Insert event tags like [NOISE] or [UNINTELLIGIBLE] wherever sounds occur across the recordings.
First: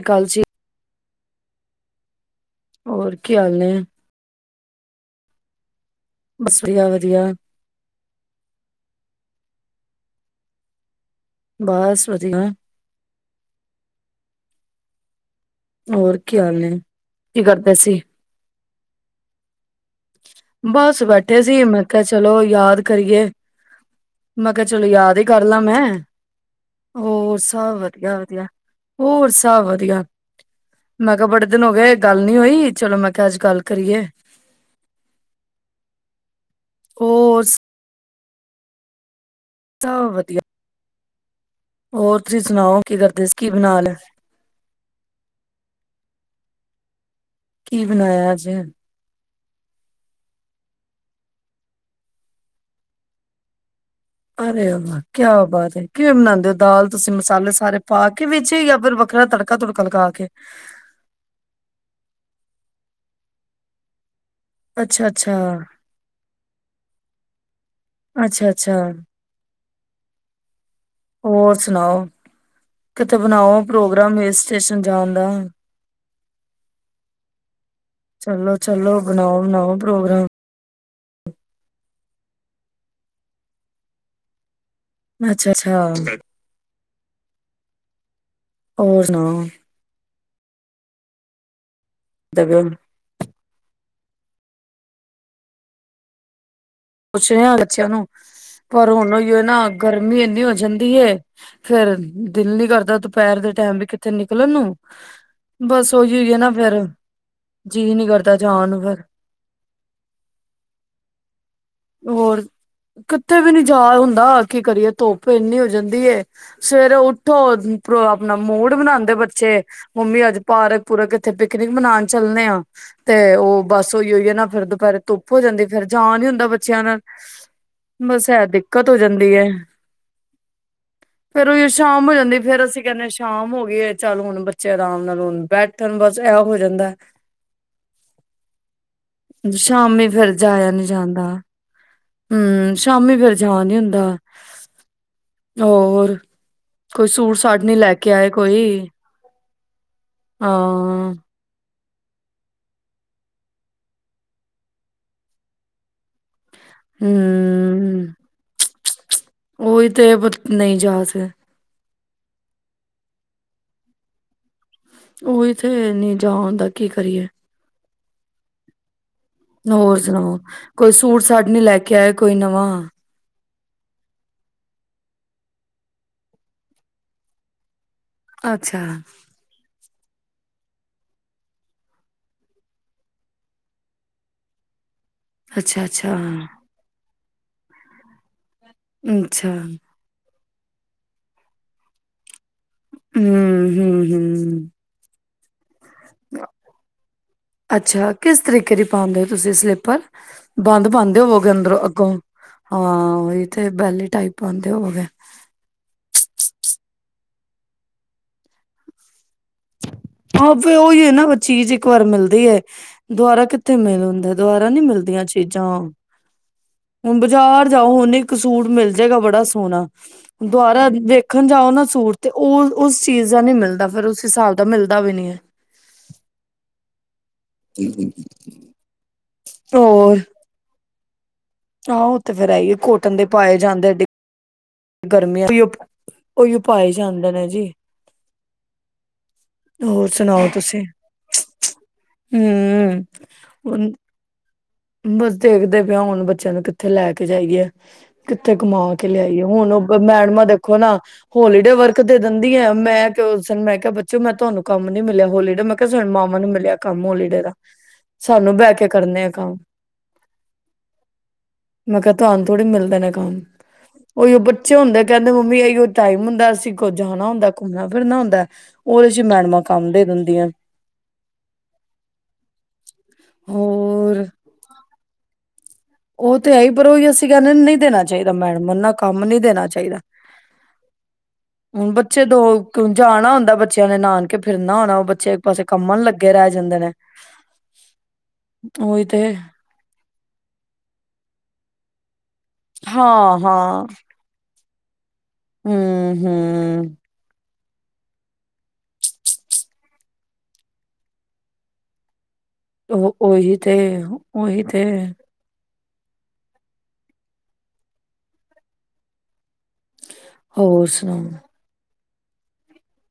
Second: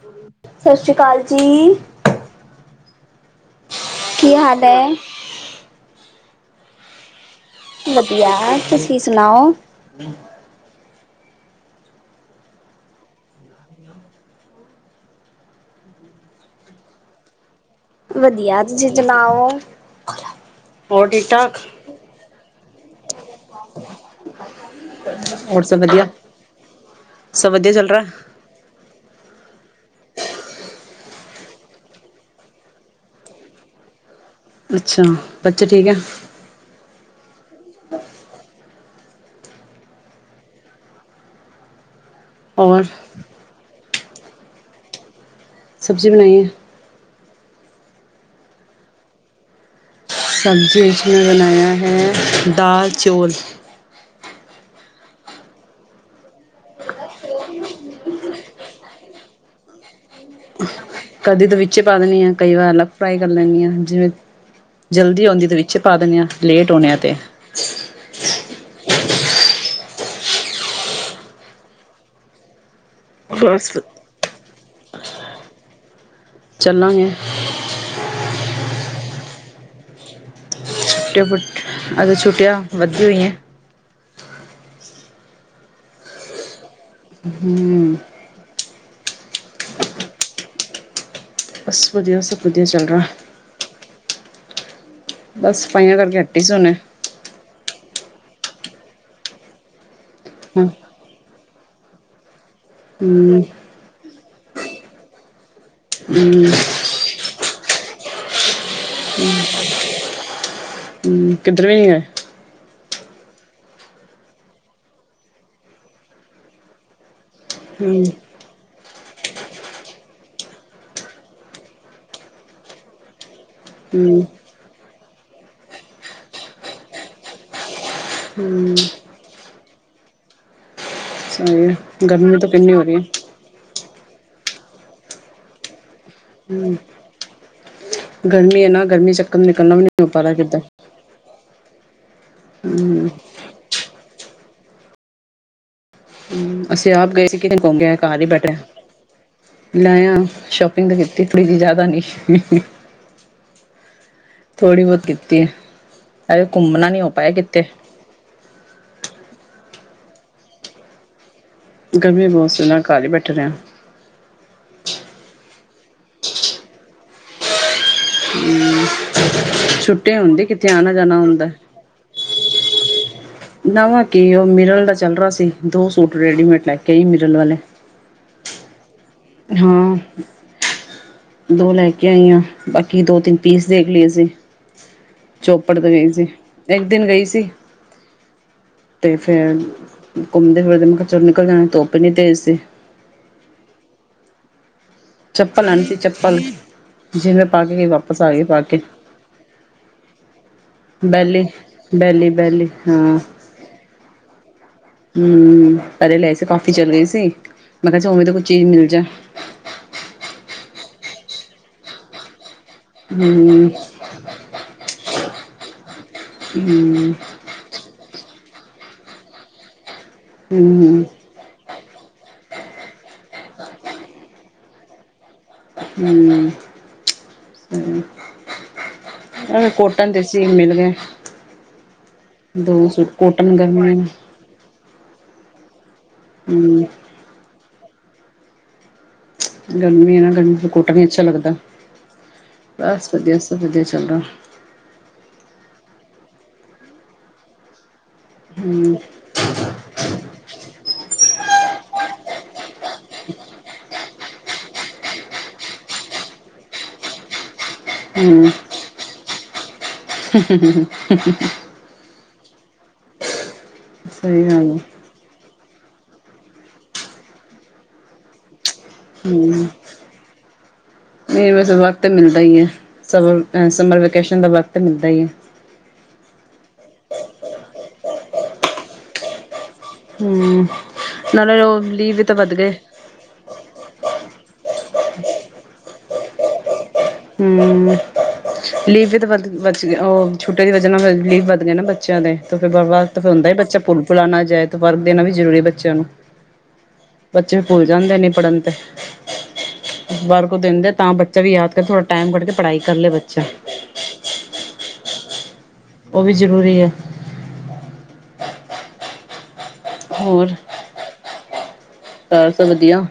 ਅਕਾਲ ਜੀ ਸਤਿ ਸ੍ਰੀ ਅਕਾਲ ਜੀ ਔਰ ਕਿ ਹਾਲ ਨੇ ਕੀ ਹਾਲ ਹੈ ਬਸ ਵਧੀਆ ਵਧੀਆ ਵਧੀਆ ਤੁਸੀ ਸੁਣਾਓ ਬੱਸ ਵਧੀਆ ਔਰ ਕਿ ਹਾਲ ਨੇ ਕਿਦਰ ਵਧੀਆ ਤੁਸੀ ਸੁਣਾਓ ਬਸ ਹੋਰ ਠੀਕ ਬੈਠੇ ਠਾਕ ਸੀ ਮੈਂ ਕਿਹਾ ਚਲੋ ਯਾਦ ਕਰੀਏ ਮੈਂ ਕਿਹਾ ਚਲੋ ਯਾਦ ਹੀ ਕਰ ਲਾ ਹੋਰ ਸਭ ਮੈਂ ਵਧੀਆ ਉਹ ਸਭ ਵਧੀਆ ਵਧੀਆ ਹੋਰ ਸਭ ਵਧੀਆ ਮੈ ਕਹਿਆ ਬੜੇ ਦਿਨ ਹੋਗੇ ਗੱਲ ਮੈ ਹੋਈ ਚਲੋ ਮੈ ਕਹਿਆ ਆਜ ਗੱਲ ਕਰੀਏ ਅੱਛਾ ਬੱਚੇ ਠੀਕ ਆ- ਹੋਰ [UNINTELLIGIBLE] ਸਭ ਵਧੀਆ ਹੋਰ ਤੁਸੀਂ ਸੁਣਾਓ ਔਰ ਕੀ ਕਰਦੇ ਸੀ, ਕੀ ਬਣਾ ਲਿਆ ਸਬਜ਼ੀ ਬਣਾਈਏ ਕੀ ਬਣਾਇਆ ਅੱਜ ਸਬਜ਼ੀਆਂ ਵਿੱਚ ਮੈਂ ਬਣਾਇਆ ਹੈ ਦਾਲ ਚੌਲ ਅਰੇ ਵਾਹ ਕਿਆ ਬਾਤ ਹੈ ਕਿਵੇਂ ਬਣਾਉਂਦੇ ਹੋ ਦਾਲ ਤੁਸੀਂ ਮਸਾਲੇ ਸਾਰੇ ਪਾ ਕੇ ਵੇਚੇ ਜਾਂ ਫਿਰ ਵੱਖਰਾ ਤੜਕਾ ਤੁੜਕਾ ਲਗਾ ਕੇ ਕਦੀ ਇਹਦੇ ਵਿਚ ਪਾ ਦੇਣੀ ਹਾਂ ਕਈ ਵਾਰ ਅਲੱਗ ਫਰਾਈ ਕਰ ਲੈਂਣੀ ਹਾਂ ਜਿਵੇਂ ਜਲਦੀ ਅੱਛਾ-ਅੱਛਾ, ਆਉਂਦੀ ਦੇ ਵਿੱਚੇ ਪਾ ਦਿੰਦੇ ਹਾਂ ਲੇਟ ਆਉਣੇ ਆ ਤੇ ਅੱਛਾ-ਅੱਛਾ ਹੋਰ ਸੁਣਾਓ ਤੇ ਬਣਾਓ ਬਸ ਪ੍ਰੋਗਰਾਮ ਹਿੱਲ ਸਟੇਸ਼ਨ ਜਾਣ ਦਾ ਚੱਲਾਂਗੇ ਬਣਾਓ ਬਣਾਓ ਪ੍ਰੋਗਰਾਮ ਛੁਟ ਪੁਟ ਅਜ ਛੁੱਟੀਆਂ ਵੱਧਦੀ ਹੋਈਆਂ ਅੱਛਾ ਅੱਛਾ ਹਮ ਹੋਰ ਸੁਣਾਓ। ਹ ਬਸ ਵਧੀਆ, ਸਭ ਵਧੀਆ ਚੱਲ ਰਿਹਾ। ਬਸ ਸਫਾਈਆਂ ਕਰਕੇ ਅੱਟੇ ਸੋਨ ਪੁੱਛ ਰਿਯਾ ਬੱਚਿਆਂ ਨੂੰ, ਪਰ ਹੁਣ ਨਾ ਅ ਗਰਮੀ ਇੰਨੀ ਹੋ ਹੂੰ ਜਾਂਦੀ ਏ। ਫੇਰ ਦਿਲ ਨੀ ਕਰਦਾ ਦੁਪਹਿਰ ਦੇ ਹੂੰ ਟਾਈਮ ਵੀ ਕਿੱਥੇ ਨ ਲ ਨੂੰ [INAUDIBLE] ਬਸ ਉਹੀ ਹੋ ਹੈ ਨਾ ਫੇਰ ਜੀਅ ਨਹੀਂ ਕਰਦਾ, ਜਾਣ ਫਿਰ ਹਮ। ਕਿੱਧਰ ਵੀ ਨੀ ਆ ਕਿੱਥੇ ਵੀ ਨੀ ਜਾ ਹੁੰਦਾ, ਕੀ ਕਰੀਏ ਧੁੱਪ ਇੰਨੀ ਹੋ ਜਾਂਦੀ ਏ, ਸਵੇਰੇ ਉਠ ਧ ਹੂੰ ਆਪਣਾ ਮੋੜ ਬਣਾਉਂਦਾ [INAUDIBLE] ਦੇ ਬੱਚੇ ਮੰਮੀ ਅੱਜ ਪਾਰਕ -ਪੂਰਕ ਇੱਥੇ ਪਿਕਨਿਕ ਮਨਾਉਣ ਚੱਲਨੇਆ, ਤੇ ਉਹ ਬੱਸ ਉਈ ਹੂੰ ਹੋਈ ਹੈ ਨਾ ਫਿਰ ਦੁਪਹਿਰੇ ਧੁੱਪ ਹੋ ਜਾਂਦੀ ਏ ਫੇਰ, ਜਾ ਨੀ ਹੁੰਦਾ ਬੱਚਿਆਂ ਨਾਲ, ਬਸ ਐ ਦਿੱਕਤ ਹੋ ਜਾਂਦੀ ਹੈ। ਫੇਰ ਉ ਸਹੀ ਹੈ ਸ਼ਾਮ ਹੋ ਗਰਮੀ ਜਾਂਦੀ ਤਾਂ ਫੇਰ, ਕਿੰਨੀ ਹੋ ਅਸੀਂ ਰਹੀ ਹੈ। ਕਹਿੰਦੇ ਹਾਂ ਸ਼ਾਮ ਹੋ ਗਈ। ਚੱਲ ਹੁਣ ਬੱਚੇ ਆਰਾਮ ਨਾਲ ਹੋਣ ਬੈਠਣ ਬਸ ਐ ਹੋ ਜਾਂਦਾ ਗਰਮੀ ਹੈ ਨਾ, ਗਰਮੀ ਚੱਕਰ ਨਿਕਲਣਾ ਵੀ ਨਹੀਂ ਸ਼ਾਮੀ ਹੋ ਪਾ ਫੇਰ ਰਿਹਾ ਕਿੱਦਰ। ਜਾਇਆ ਨੀ ਜਾਂਦਾ। ਹਮ, ਸ਼ਾਮੀ ਫੇਰ ਜਾ ਨੀ ਹੁੰਦਾ। ਦਾ ਹੋਰ ਅਸੀਂ ਕੋਈ ਆਪ ਗਏ ਸੂਟ ਸੀ, ਕਿਤੇ ਸਾਟ ਨੀ ਘੁੰਮ ਲੈ ਗਿਆ ਕੇ ਘਰ ਹੀ ਆਏ ਬੈਠੇ ਕੋਈ ਲੈਆ ਸ਼ੋਪਿੰਗ ਤਾਂ ਹਾਂ ਕੀਤੀ ਥੋੜ੍ਹੀ ਜਿਹੀ, ਜ਼ਿਆਦਾ ਨਹੀਂ। ਥੋੜ੍ਹੀ ਬਹੁਤ ਕੀਤੀ ਹੈ। ਅ ਘੁੰਮਣਾ ਨੀ ਹੋ ਪਾਇਆ ਕਿਤੇ। ਹੂੰ ਉਹੀ ਤੇ ਨਹੀਂ ਜਾਦੇ ਗਰਮੀ ਬਹੁਤ ਸੀ ਨਾ, ਘਰ ਹੀ ਬੈਠੇ ਰਿਹੈਂ। ਓ ਇੱਥੇ ਨਹੀਂ ਜਾ ਹੁੰਦਾ, ਕੀ ਕਰੀਏ? ਹੋਰ ਛੁੱਟੀ ਸੁਣਾਓ, ਹੁੰਦੀ ਕਿੱਥੇ ਕੋਈ ਆਣਾ ਜਾਣਾ ਸੂਟ- ਸਾਟ ਹੁੰਦਾ। ਨੀ ਲੈ ਕੇ ਆਏ, ਕੋਈ ਨਵਾ। ਨਵਾਂ ਕੀ, ਉਹ ਮਿਰਰ ਦਾ ਚੱਲ ਰਿਹਾ ਸੀ, ਦੋ ਸੂਟ ਰੈਡੀਮੇਡ ਲੈ ਕੇਈ ਮਿਰਲ ਵਾਲੇ। ਅੱਛਾ ਹਾਂ ਦੋ ਲੈ ਕੇ ਆਈਆਂ ਬਾਕੀ ਦੋ ਤਿੰਨ ਪੀਸ ਦੇਖ ਲਏ ਅਸੀਂ ਚੋਪੜ ਅੱਛਾ ਤੋਂ ਗਈ ਅੱਛਾ ਸੀ ਇੱਕ ਦਿਨ ਗਈ ਸੀ ਤੇ ਤੇ ਅੱਛਾ ਫਿਰ ਘੁੰਮਦੇ ਫਿਰਦੇ ਮੈਂ ਕਿਹਾ ਚੱਲ ਨਿਕਲ ਜਾਣਾ ਧੁੱਪ ਐਨੀ ਤੇਜ਼ ਸੀ ਹੂੰ ਹੂੰ ਹੂੰ ਚਪਲ ਲੈਣੀ ਸੀ ਚੱਪਲ ਜਿਵੇਂ ਪਾ ਕੇ ਗਈ ਅੱਛਾ ਵਾਪਸ ਆ ਕਿਸ ਗਈ ਪਾ ਤਰੀਕੇ ਕੇ ਦੀ ਪਾਂਦੇ ਹੋ ਤੁਸੀਂ ਸਲੀਪਰ ਬੰਦ ਪਾਂਦੇ ਬੈਲੀ ਹੋਵੋਗੇ ਅੰਦਰੋਂ ਅੱਗੋਂ ਬੈਲੀ ਹਾਂ ਉਹੀ ਤੇ ਬੈਲੀ ਟਾਈਪ ਪਾਉਂਦੇ ਹੋਵੋਗੇ ਹੂੰ ਪਰ [UNINTELLIGIBLE] ਕਾਫੀ ਚੱਲ ਗਈ ਸੀ ਮੈਂ ਕਿਹਾ ਚੱਲ ਉਵੇਂ ਤਾਂ ਕੁਝ ਚੀਜ਼ ਮਿਲ ਜਾ ਹਾਂ ਉਹੀ ਹੈ ਨਾ ਚੀਜ਼ ਇੱਕ ਵਾਰ ਮਿਲਦੀ ਹੈ ਦੁਆਰਾ ਹਮ ਕਿੱਥੇ ਮਿਲ ਹੁੰਦਾ ਦੁਆਾਰਾ ਨੀ ਮਿਲਦੀਆਂ ਚੀਜ਼ਾਂ ਹਮ ਹੁਣ ਬਜ਼ਾਰ ਜਾਓ ਓਨੇ ਇੱਕ ਸੂਟ ਮਿਲ ਜਾਏਗਾ ਬੜਾ ਸੋਹਣਾ ਦੁਬਾਰਾ ਹਮ ਵੇਖਣ ਜਾਓ ਨਾ ਸੂਟ ਤੇ ਉਹ ਉਸ ਚੀਜ਼ ਦਾ ਨਹੀਂ ਮਿਲਦਾ ਫਿਰ ਉਸ ਸਾਲ ਤਾਂ ਮਿਲਦਾ ਵੀ ਨੀ ਹੂੰ ਹੂੰ ਕੋਟਨ ਹੋਰ ਦੇ ਸੀ ਮਿਲ ਗਏ ਆਹੋ ਉਹ ਤੇ ਫੇਰ ਹੈ ਹੀ ਆ ਦੋ ਸੂਟ ਕੋਟਨ ਦੇ ਪਾਏ ਜਾਂਦੇ ਗਰਮੀ ਐੇ ਗਰਮੀਆਂ ਉਹੀ ਹਮ ਪਾਏ ਜਾਂਦੇ ਨੇ ਜੀ ਹੋਰ ਗਰਮੀ ਹੈ ਨਾ ਸੁਣਾਓ ਗਰਮੀ ਫ਼ਿਰ ਤੁਸੀਂ ਕੋੋਟਨ ਨੀ ਅੱਛਾ ਲੱਗਦਾ ਬਸ ਹਮ ਵਧੀਆ ਸਭ ਵਧੀਆ ਚੱਲਦਾ ਬਸ ਦੇਖਦੇ ਪਿਆ ਹੁਣ ਬੱਚਿਆਂ ਨੂੰ ਕਿੱਥੇ ਲੈ ਕੇ ਜਾਈਏ ਕਿੱਥੇ ਹਮ ਕਮਾ ਕੇ ਲਿਆਈਏ ਹੁਣ ਉਹ ਮੈਡਮਾ ਦੇਖੋ ਨਾ ਹੋਲੀਡੇ ਵਰਕ ਤੇ ਦਿੰਦੀ ਹੈ ਮੈਂ ਕਿਹਾ ਉਸਨ ਮੈਂ ਕਿਹਾ ਬੱਚ ਚ ਮੈਂ ਤੁਹਾਨੂੰ ਕੰਮ ਨੀ ਮਿਲਿਆ ਹੋਲੀਡੇ ਮੈਂ ਕਿਹਾ ਸਾਨੂੰ ਮਾਵਾਂ ਨੂੰ ਮਿਲਿਆ ਕੰਮ ਹੋਲੀਡੇ ਦਾ ਹਮ ਸਾਨੂੰ ਬਹਿ ਕੇ ਕਰਨੇ ਆ ਕੰਮ [UNINTELLIGIBLE] ਥੋੜੀ ਮਿਲਦਾ ਨਾ ਕੰਮ ਉਹੀ ਉਹ ਸਹੀ ਗੱਲ ਬੱਚੇ ਹੈ ਹੁੰਦੇ ਆ, ਕਹਿੰਦੇ ਮੰਮੀ ਇਓ ਟਾਈਮ ਹੁੰਦੈ, ਅਸੀਂ ਕੋ ਜਾਣਾ ਹੁੰਦੈ, ਘੁੰਮਣਾ- ਫਿਰਨਾ ਹੁੰਦੈ। ਹਮ ਨਹੀਂ ਵਸ ਵਕਤ ਮਿਲਦਾ ਹੀ ਏ, ਸਮਰ ਸਮਰ ਹੋਰ ਵੇਕੇਸ਼ਨ ਦਾ ਵਕਤ ੱਟ ਮਿਲਦਾ [INAUDIBLE] ਉਹ ਤੇ ਹੈ ਹੀ ਪਰ ਉਹੀ ਅਸੀਂ ਕਹਿੰਦੇ ਨਹੀਂ ਦੇਣਾ ਚਾਹੀਦਾ ਮੈਡਮ ਨੂੰ ਨਾ ਕੰਮ ਨੀ ਦੇਣਾ? ਹਮ ਨਾਲੇ ਉਹ ਲੀਵ ਬੱਚੇ ਵੀ ਤਾਂ ਦੋ ਵੱਧ ਗਏ ਜਾਣਾ ਹੁੰਦਾ ਬੱਚਿਆਂ ਨੇ, ਨਾਨ ਕੇ ਫਿਰਨਾ ਹੋਣਾ ਉਹ ਬ ਪਛੇ ਇੱਕ -ਪਾਸੇ ਕੰਮਣ ਲੱਗੇ ਰਹਿ ਜਾਂਦੇ ਨੇ ਹਮ ਉਹੀ ਲੀਵ ਤੇ ਤ ਬਧ ਬਚ ਉਹ ਛੋਟੇ ਜ ਲਿਵ ਵਧ ਗਏ ਨਾ ਬੱਚਿਆਂ ਦੇ ਤੇ ਫਿਰਰਬਾਦ ਫਿਰ ਹਾਂ ਹੁੰਦਾ ਬੱਚਾ ਹਾਂ ਪੁਲ ਪੁੁਲਾਣਾ ਜਾਏ ਪਰ ਦੇਣਾ ਵੀ ਜ਼ਰੂਰੀ ਹੈ ਬੱਚਿਆਂ ਨੂੰ ਹੂੰ ਹੂੰ ਬੱਚੇ ਭੁੱਲ ਜਾਂਦੇ ਨੀ, ਪੜ੍ਹਨ ਤੇ ਵਾਰ ਕੋ ਦਿੰਦੇ ਤਾਂ ਬੱਚਾ ਵੀ ਯਾਦ ਕਰ ਥੋੜ੍ਹਾ ਟਾਈਮ ਕੱਡਕੇ ਉਹ ਉਹੀ ਤੇੇ ਉਹੀ ਤੇੇ ਉਹ ਵੀ ਜ਼ਰੂਰੀ ਐ। ਹੋਰ ਸੁਣਾਓ? ਘਾਰ ਸਭ ਵਧੀਆ?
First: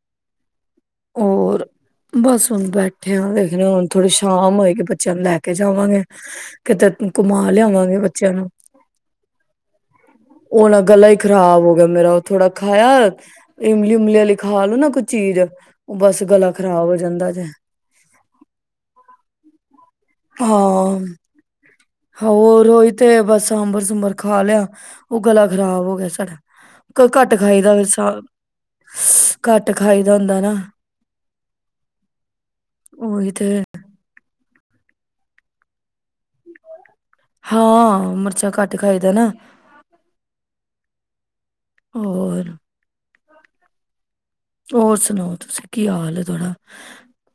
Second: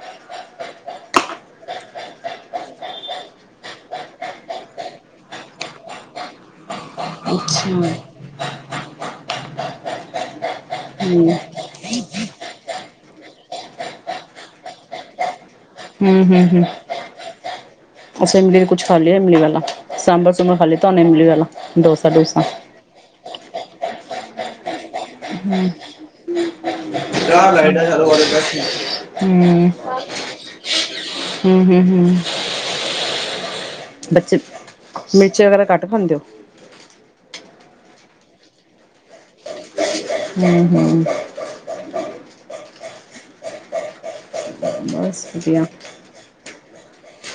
ਹੋਰ, ਬਸ ਹੁਨ ਬੈਠੇ ਆ, ਦੇਖਨੇ ਹੁਨ ਥੋੜੀ ਸ਼ਾਮ ਹੋਏ ਤੇ ਬੱਚਿਆਂ ਨੂੰ ਲੈ ਕੇ ਜਾਵਾਂਗੇ। ਕਿਤੇ ਘੁਮਾ ਅੱਛਾ ਹੂੰ ਲਿਆਵਾਂਗੇ ਬੱਚਿਆਂ ਨੂੰ। ਉਹ ਨਾ ਗਲਾ ਹੀ ਹੂੰ ਖਰਾਬ ਹੋ ਗਿਆ ਮੇਰਾ, ਉਹ ਥੋੜਾ ਖਾਇਆ। ਇਮਲੀ -ਉਮਲੀ ਆਲੀ ਕੋਈ ਖਾ ਲਓ ਨਾ, ਕੋਈ ਚੀਜ਼। ਹਮ, ਬਸ ਹਮ, ਗਲਾ ਹਮ ਖ਼ਰਾਬ ਹੋ ਜਾਂਦਾ ਜੇ ਅਸੀਂ ਇਮਲੀ ਤੇ ਕੁਛ ਖਾ ਲਿਆ ਇਮਲੀ ਵਾਲਾ। ਸਾਂਬਰ- ਸੁੰਬਰ ਖਾ ਲਿਤਾ ਹਾਂ ਹੋਨੇ ਇਮਲੀ ਵਾਲਾ, ਡੋਸਾ ਡੂਸਾ ਹੋਰ ਓਈ ਤੇ ਏ, ਬਸ ਸਾਂਬਰ ਸੁੁੰਬਰ ਖਾ ਖਾ ਲਿਆ। ਉਹ ਗਲਾ ਖ਼ਰਾਬ ਹੋ ਗਿਆ ਸਾਡਾ, ਘੱਟ ਖਾਈਦੈ ਹੂੰ ਘੱਟ ਖਾਈ ਦਾ ਹੁੰਦਾ ਨਾ ਹੂੰ ਹੂੰ ਹੂੰ ਉਹੀ ਤੇ। ਬੱਚੇ ਮਿਰਚ ਵਗੈਰਾ ਘੱਟ ਖਾਂਦੇ ਓ? ਹਾਂ, ਮਿਰਚਾਂ ਘੱਟ ਖਾਈਦਾ ਨਾ। ਹਮ-ਹਮ। ਹੋਰ। ਹੋਰ ਬਸ ਸੁਣਾਓ, ਤੁਸੀਂ ਵਧੀਆ ਕੀ ਹਾਲ ਥੋੜਾ?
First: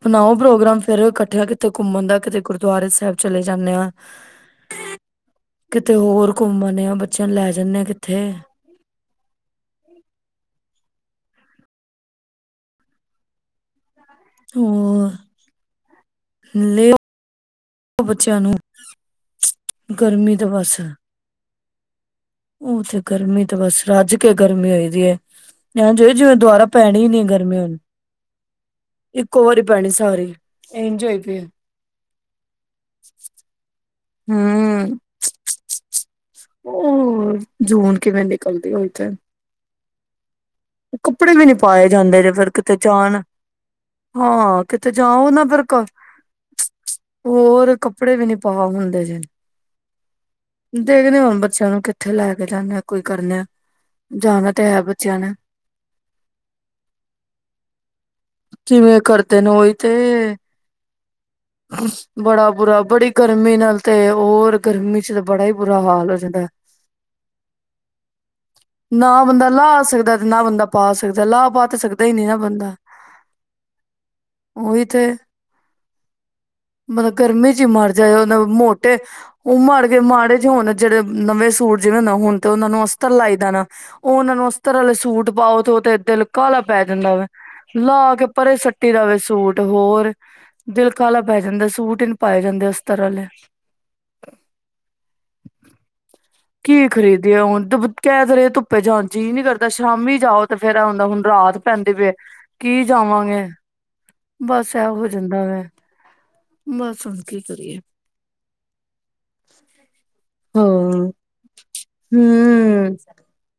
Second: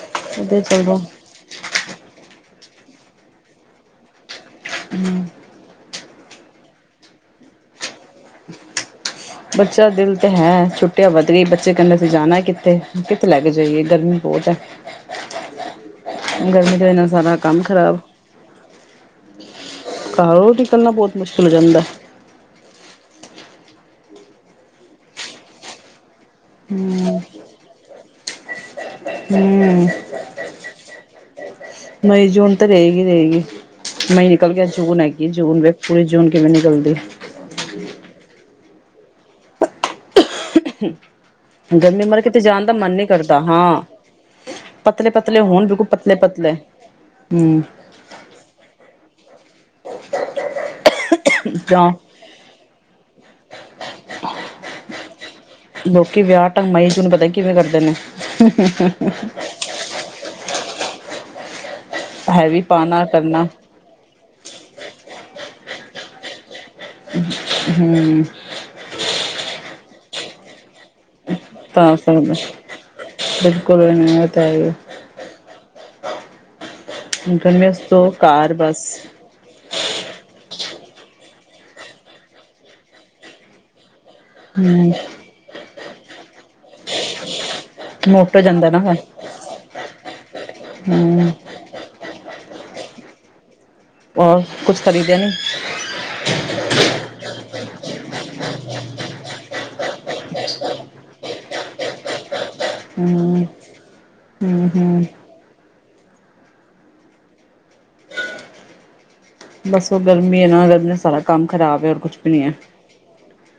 ਬਨਾਓ ਵਧੀਆ ਪ੍ਰੋਗਰਾਮ ਫਿਰ, ਚਲੋ ਇਕੱਠਿਆ ਕਿਤੇ ਘੁੰਮਣ ਦਾ ਕਿਤੇ ਗੁਰਦੁਆਰੇ ਸਾਹਿਬ ਚਲੇ ਜਾਂਨੇ ਆਂ। ਹਮ। ਕਿਤੇ ਹੋਰ ਘੁੰਮ ਆਨੇ ਆਂ, ਬੱਚਿਆਂ ਨੂੰ ਲੈ ਜਾਂਨੇ ਆਂ ਕਿੱਥੇ। ਬੱਚਾ ਦਿਲ ਤੇ ਹੈ। ਛੁੱਟਿਆ ਵੱਧ ਗਈ, ਬੱਚੇ ਕਿੰਦੇ ਅਸੀਂ ਜਾਣਾ ਹੈ ਕਿੱਥੇ? ਕਿੱਥੇ ਲੈ ਕੇ ਜਾਈਏ ਗਰਮੀ ਬਹੁਤ ਹੈ। ਹੋਰ ਗਰਮੀ ਦੇ ਲੈ ਵਜ ਨਾਲ ਸਾਰਾ ਕੰਮ ਖ਼ਰਾਬ ਬੱਚਿਆਂ ਨੂੰ। ਗਰਮੀ ਤਾਂ ਘਰੋਂ ਬਸ ਨਿਕਲਣਾ ਬਹੁਤ ਮੁਸ਼ਕਿਲ ਹੋ ਜਾਂਦਾ ਉਹ ਤੇੇ ਗਰਮੀ ਤੇ ਬਸ ਰੱਜ ਕੇ ਗਰਮੀ ਹੋਈ ਦੀ ਹੈ। ਐਜ ਹੋਈ ਜਿਵੇਂ ਦੁਬਾਰਾ ਪੈਨੀ ਈ ਨੀਂ ਗਰਮੀ ਹੁਣ। ਇੱਕੋ ਵਾਰੀ ਹੂੰ ਪੈਣੀ ਸਾਰੀ, ਇੰਜ ਹੋਈ ਪਈ ਹੈ। ਰਹੇਗੀ-ਰਹੇਗੀ। ਮਈ ਨਿਕਲ ਗਿਆ, ਹੂੰ ਜੂਨ ਹੈਗੀ ਜੂਨ ਵੀੇ ਪੂਰੇ ਜੂਨ ਕੇ ਵੀ ਨਿਕਲਦੀ। ਉਹ ਜੂਨ ਕਿਵੇਂ ਨਿਕਲਦੀ ਹੋਈ ਤੇ। ਕੱਪੜੇ ਵੀ ਨੀ ਪਾਏ ਗਰਮੀ ਮਰ ਜਾਂਦੇ ਜੇ, ਫਿਰ ਦਾ ਕਿਤੇ ਮਨ ਨੀ ਜਾਣ ਕਰਦਾ ਹਾਂ ਹਾਂ, ਕਿਤੇ ਪਤਲੇ ਜਾ ਉਹ ਪਤਲੇ ਨਾ ਫਿਰ ਹੋਣ ਬਿਲਕੁਲ ਪਤਲੇ ਪਤਲੇ ਹਮ ਹੋਰ ਕੱਪੜੇ ਵੀ ਨੀ ਪਾ ਹੁੰਦੇ, ਦੇਖਦੇ ਹੁਣ ਬੱਚਿਆਂ ਨੂੰ ਜਾਂ ਕਿੱਥੇ ਲੈ ਕੇ ਜਾਂਦੇ ਕੋਈ ਕਰ ਜਾਣਾ ਤੇ ਹੈ ਬੱਚਿਆਂ ਨੇ। ਲੋਕੀ ਵਿਆਹ ਢੰਗ ਮਈ, ਜੂਨ ਪਤਾ ਕਿਵੇਂ ਕਰਦੇ ਨੇ। ਜਿਵੇਂ ਕਰਦੇ ਨੇ ਉਹੀ ਤੇ ਬੜਾ ਹੈਵੀ ਬੁਰਾ, ਪਾਣਾ ਬੜੀ ਕਰਨਾ ਗਰਮੀ ਨਾਲ ਤੇ ਹੋਰ ਗਰਮੀ ਚ ਤਾਂ ਬੜਾ ਹੀ ਬੁਰਾ ਹਾਲ ਹੋ ਜਾਂਦਾ। ਹਮ। ਨਾ ਬੰਦਾ ਲਾਹ ਸਕਦਾ। ਨ ਬੰਦਾ ਪਾ ਸਕ ਤਾਂ ਸਕਦਾ, ਬਿਲਕੁਲ ਇਹ ਨਹੀਂ ਏ ਤੇ ਹੈ ਹੀ ਏ। ਉਹੀ ਤੇ ਮਤਲਬ ਗਰਮੀ ਚ ਹੀ ਮਰ ਤੋਂ ਜਾਏ, ਉਹਨ ਕਾਰ ਬਸ ਮੋਟੇ ਉਹ ਮਰ ਦੇ ਮਾੜੇ ਜਿ ਹੋਣ ਜਿਹੜੇ ਨਵੇਂ ਸੂਟ ਜਿਵੇਂ ਨਾ, ਹੁਣ ਤੇ ਉਹਨਾਂ ਨੂੰ ਅਸਤਰ ਲਾਈ ਦਾ ਨਾ। ਉਹ ਓਹਨਾ ਨੂ ਅਸਤਰ ਹਮ ਆਲੇ ਸ ਆਓ ਥੋ ਓ ਤੇ ਦਿਲ ਕਾਹਲਾ ਪੈ ਜਾਂਦਾ ਵੈ। ਲਾ ਕੇ ਮੋਟੋ ਪਰੇ ਜਾਂਦਾ ਨਾ ਸੱਟੀ ਦਾ ਵੇ ਫਿਰ ਸੂਟ, ਹੋਰ ਦਿਲ ਕਾਲਾ ਹਮ ਪੈ ਜਾਂਦਾ, ਸੂਟ ਹੀ ਨੀ ਪਾਏ ਜਾਂਦੇ ਅਸ ਤਰਲੇ ਹੋਰ ਕੁਛ ਖਰੀਦੇ ਨੀ? ਕੀ ਖਰੀਦੀਏ ਹੁਣ, ਤ ਕਹਿ ਤੇ ਰਹੀ ਧੁੱਪੇ ਜਾਣ ਜੀ ਨਹੀ ਕਰਦਾ, ਸ਼ਾਮੀ ਜਾਓ ਤੇ ਫੇਰ ਐ ਹੁਂਦਾ ਹੁਣ ਰਾਤ ਪੈਂਦੀ ਪੀ ਏ। ਕੀ ਹਮ ਜਾਵਾਂਗੇ, ਹਮ ਬਸ ਇਹ ਹਮ ਹੋ ਜਾਂਦਾ ਵੈ। ਬਸ ਹੁਣ ਕੀ ਕਰੀਏ? ਬਸ ਉਹ ਗਰਮੀ ਆ ਹਾਂ ਨਾ ਸਾਰਾ ਕੰਮ ਖ਼ਰਾਬ ਹੈ ਔਰ ਕੁਛ ਵੀ ਨਹੀਂ ਹੈ। ਹੂੰ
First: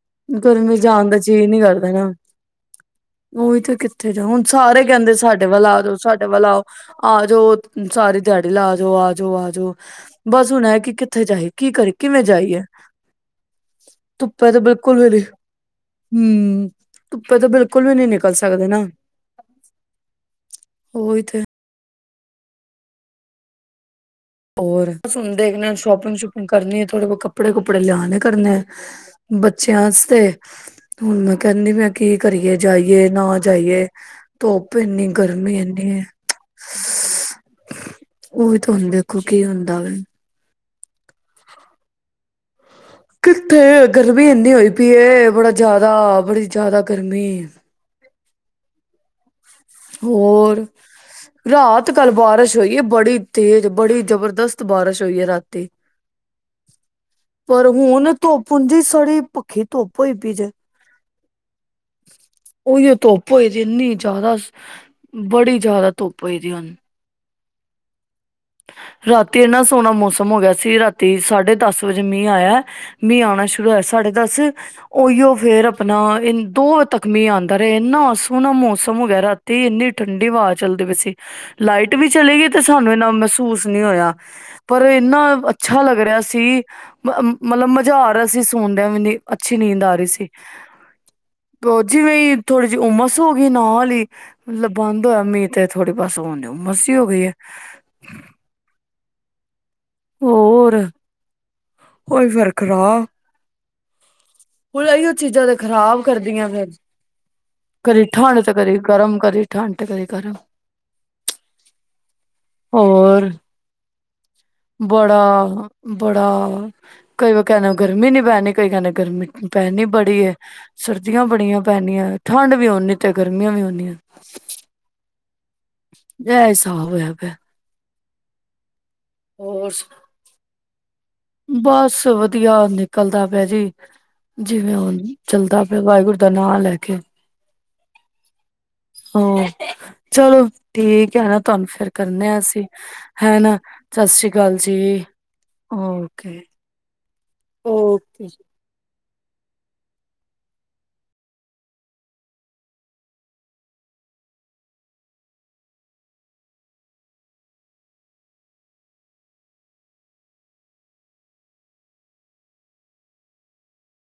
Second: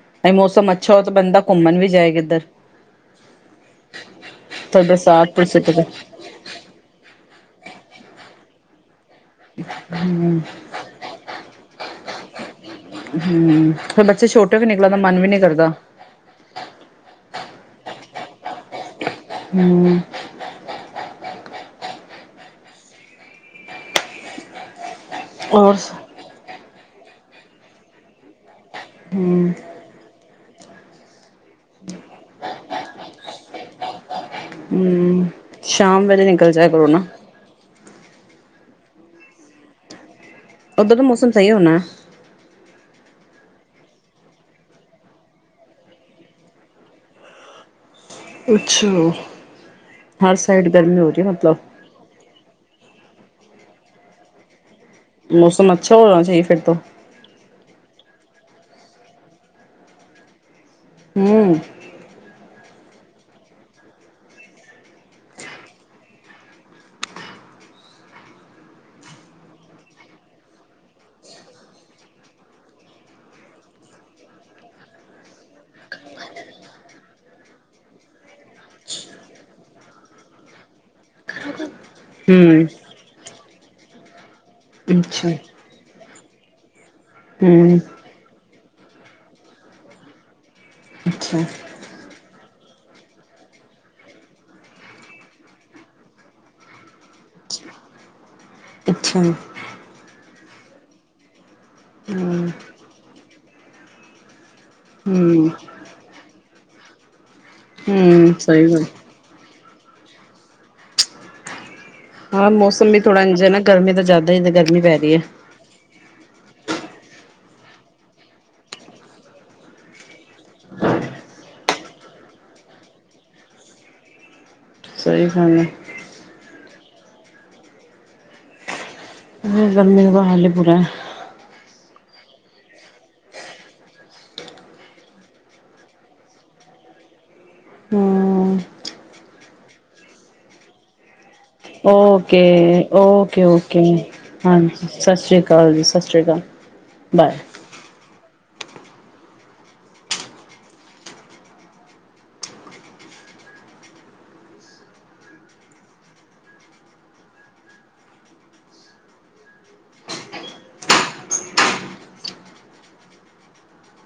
ਨਹੀਂ ਮੌਸਮ ਗਰਮੀ ਅੱਛਾ ਹੋ ਜਾਣ ਤਾਂ ਦਾ ਬੰਦਾ ਜੀ ਨੀ ਘੁੰਮਣ ਵੀ ਕਰਦਾ ਨਾ। ਜਾਏ ਕਿੱਧਰ ਉਹੀ ਤੇ ਕਿੱਥੇ ਜਾਵੇ? ਹੁਣ ਫਿਰ ਸਾਰੇ ਕਹਿੰਦੇ ਬਰਸਾਤ ਸਾਡੇ ਵੱਲ ਬਰਸੁਤ ਆ ਜਾਓ, ਸਾਡੇ ਵੱਲ ਆਓ ਅ ਆਜੋ ਸਾਰੇ ਦਿਹਾੜੀ ਲਾਜੋ ਆਕੇ। ਜੋ ਆਜੋ ਬਸ ਹੁਣ ਐ ਕਿ ਕਿੱਥੇ ਜਾਏ? ਕੀ ਕਰੀਏ ਕਿਵੇਂ ਜਾਈਏ? ਹੂੰ, ਫਿਰ ਬੱਚੇ ਧੁੱਪੇ ਛੋਟੇ ਤੇ ਵੀ ਨਿਕਲਣ ਦਾ ਬਿਲਕੁਲ ਮਨ ਵੀ ਨੀ ਕਰਦਾ। ਤਾ ਕਦੇ ਬਿਲਕੁਲ ਵੀ ਨੀ ਨਿਕਲ ਸਕਦੇ ਨਾ। ਹੂੰ। ਉਹੀ ਤੇ ਓਰ। ਸੁਣਦੇ ਨੀ ਨਾ ਔਰ ਸ਼ੋਪਿੰਗ- ਸ਼ੂਪਿੰਗ ਕਰਨੀ ਏ। ਥੋੜੇ ਬਹੁ ਕੱਪੜੇ- ਕੁਪੜੇ ਲਿਆਦੇਆ ਕਰਨੇ ਆ। ਹਮ ਬੱਚਿਆਂ ਆਸਤੇ। ਹੁਣ ਮੈਂ ਕਹਿੰਦੀ ਵੀ ਕੀ ਕਰੀਏ, ਜਾਈਏ ਨਾ ਜਾਈਏ? ਧੁੱਪ ਇੰਨੀ ਹੂਅ ਗਰਮੀ ਇੰਨੀ ਹੈ ਸ਼ਾਮ ਵੇਲੇ ਨਿਕਲ ਜਿਆ ਕਰੋ ਨਾ। ਉਹ ਹੀ ਤੇ ਹੋਂਦੇ। ਕੋਕੀ ਹੁੰਦਾ ਵਾ। ਓਦਰ ਦਾ ਮੌਸਮ ਸਹੀ ਹੋਣਾ। ਕਿੱਥੇ? ਗਰਮੀ ਇੰਨੀ ਹੋਈ ਪਈ ਏ, ਬੜਾ ਜਿਆਦਾ, ਬੜੀ ਜਿਆਦਾ ਗਰਮੀ। ਪੁਛੋ? ਹੋਰ, ਰਾਤ ਕੱਲ ਬਾਰਿਸ਼ ਹੋਈ ਐ ਬੜੀ। ਤੇਜ਼ ਬੜੀ ਜ਼ਬਰਦਸਤ। ਬਾਰਿਸ਼ ਹੋਈ ਹੈ ਰਾਤੀ। ਮੌਸਮ ਅੱਛਾ ਹੋਣਾ ਚਾਹੀਏ ਫਿਰ ਤੋਂ ਪਰ ਹੁਣ ਧੁੱਪ ਉਜੀਂ ਸੜੀ ਭੱਖੀ ਧੁੱਪ ਹੋਈ ਪੀ ਜੇ ਹਮ ਉਹੀਓ ਧੁੱਪ ਹੋ ਦੀ ਇੰਨੀ ਜ਼ਿਆਦਾ ਬੜੀ ਜ਼ਿਆਦਾ ਧੁੱਪ ਹੋਈ‌ ਦੀ ਹੁਨ। ਰਾਤੀ ਇੰਨਾ ਸੋਹਣਾ ਮੌਸਮ ਹੋ ਗਿਆ ਸੀ। ਰਾਤੀ ਸਾਢੇ ਦਸ ਵਜੇ ਮੀਂਹ ਆਇਆ। ਮੀਂਹ ਆਣਾ ਸ਼ੁਰੂ ਹੋਇਆ ਸਾਢੇ ਦਸ ਉਹੀਓ ਫੇਰ ਆਪਣਾ ਦੋ ਵਜੇ ਤੱਕ ਮੀਂਹ ਆਉਂਦਾ ਰਿਹਾ। ਇੰਨਾ ਸੋਹਣਾ ਮੌਸਮ ਹੋ ਗਿਆ ਰਾਤੀ ਇੰਨੀ ਠੰਡੀ ਹਵਾ ਚੱਲਦੀ ਪਈ ਸੀ। ਲਾਈਟ ਵੀ ਚਲੀ ਗਈ ਤੇ, ਹਮ ਸਾਨੂੰ ਇਨਾ ਮਹਿਸੂਸ ਨਹੀਂ ਹੋਇਆ ਪਰ, ਇੰਨਾ ਅੱਛਾ ਅੱਛਾ ਲੱਗ ਰਿਹਾ ਸੀ। ਮਤਲਬ ਹਮ ਮਜ਼ਾ ਆ ਰਿਹਾ ਸੀ। ਸੋ਼ਦਿਆਂ ਵੀ ਨ ਅੱਛੀ ਨੀਂਦ ਆ ਰਹੀ ਸੀ ਅੱਛਾ ਤੇ ਜਿਵੇਂ ਥੋੜੀ ਜਿਹੀ ਹੁਮਸ ਹੋ ਗਈ ਨਾ ਹੀ ਮਤਲਬ ਬੰਦ ਹੋਇਆ ਮੀਂਹ ਤੇ ਥੋੜੀ ਬਸ ਹੋਣ ਦੀ ਹੁਮਸ ਜੀ ਹੋ ਗਈ ਐ। ਅੱਛਾ ਹੋਰਅ ਹੋਈ ਹਮ ਫਰ- ਖਰਾ ਹੁਣ ਇਓ ਚੀਜ਼ਾਂ ਹਮ ਤੇ ਖ਼ਰਾਬ ਕਰਦੀਆਂ ਨੇ। ਕਦੀ ਹਮ ਠੰਡ ਤੇ, ਸਹੀ ਕਦੀ ਗੱਲ ਗਰਮ ਤੇ ਕਦੀ ਠੰਡ ਕਦੇ ਗਰਮ। ਹਾਂ ਮੌਸਮ ਵੀ ਥੋੜਾ ਹੋਰ ਇੰਝ ਏ ਨਾ, ਗਰਮੀ ਦਾ ਜ਼ਿਆਦਾ ਈ ਗਰਮੀ ਪੈ ਰਹੀ ਬੜਾ ਐ। ਬੜਾ ਕਈ ਕਹਿਦੇ ਗਰਮੀ ਨੀ ਪੈਨੀ, ਕਈ ਕਹਿਦੇ ਗਰਮੀ ਪੈਦੀ ਬੜੀ ਏ ਸਰਦੀਆਂ ਬੜੀਆਂ ਪੈਦੀਆਂ। ਠੰਡ ਵੀ ਉਨੀਆ ਤੇ, ਗਰਮੀਆਂ ਵੀ ਉਨੀਆ। ਸਹੀ ਗੱਲ [INAUDIBLE] ਤਾ ਹੋਇਆ ਪਿਆ ਹੋਰ ਗਰਮੀ ਦਾ ਹਾਲੇ ਬੁਰਾ ਬਸ ਵਧੀਆ ਨਿਕਲਦਾ ਪਿਆ ਜੀ, ਜਿਵੇਂ ਹੁਨ ਚੱਲਦਾ ਪਿਆ ਵਾਹਿਗੁਰੂ ਦਾ, ਨਾਂ ਲੈ, ਕੇ। ਹਮ ਹੰ, ਚਲੋ ਠੀਕ ਹੈ, ਨਾ ਤੁਹਾਨੂੰ ਫੇਰ ਕਰਨੇ ਆ ਅਸੀਂ ਓਕੇ-ਓਕੇ ਹੈਨਾ ਓਕੇ, ਸਤਿ ਸ੍ਰੀ ਅਕਾਲ ਜੀ ਹਾਂਜੀ। ਸਤਿ ਸ਼੍ਰੀ ਅਕਾਲ ਜੀ। ਸਤਿ ਸ਼੍ਰੀ ਅਕਾਲ ਓਕੇ ਬਾਏ ਓਕੇ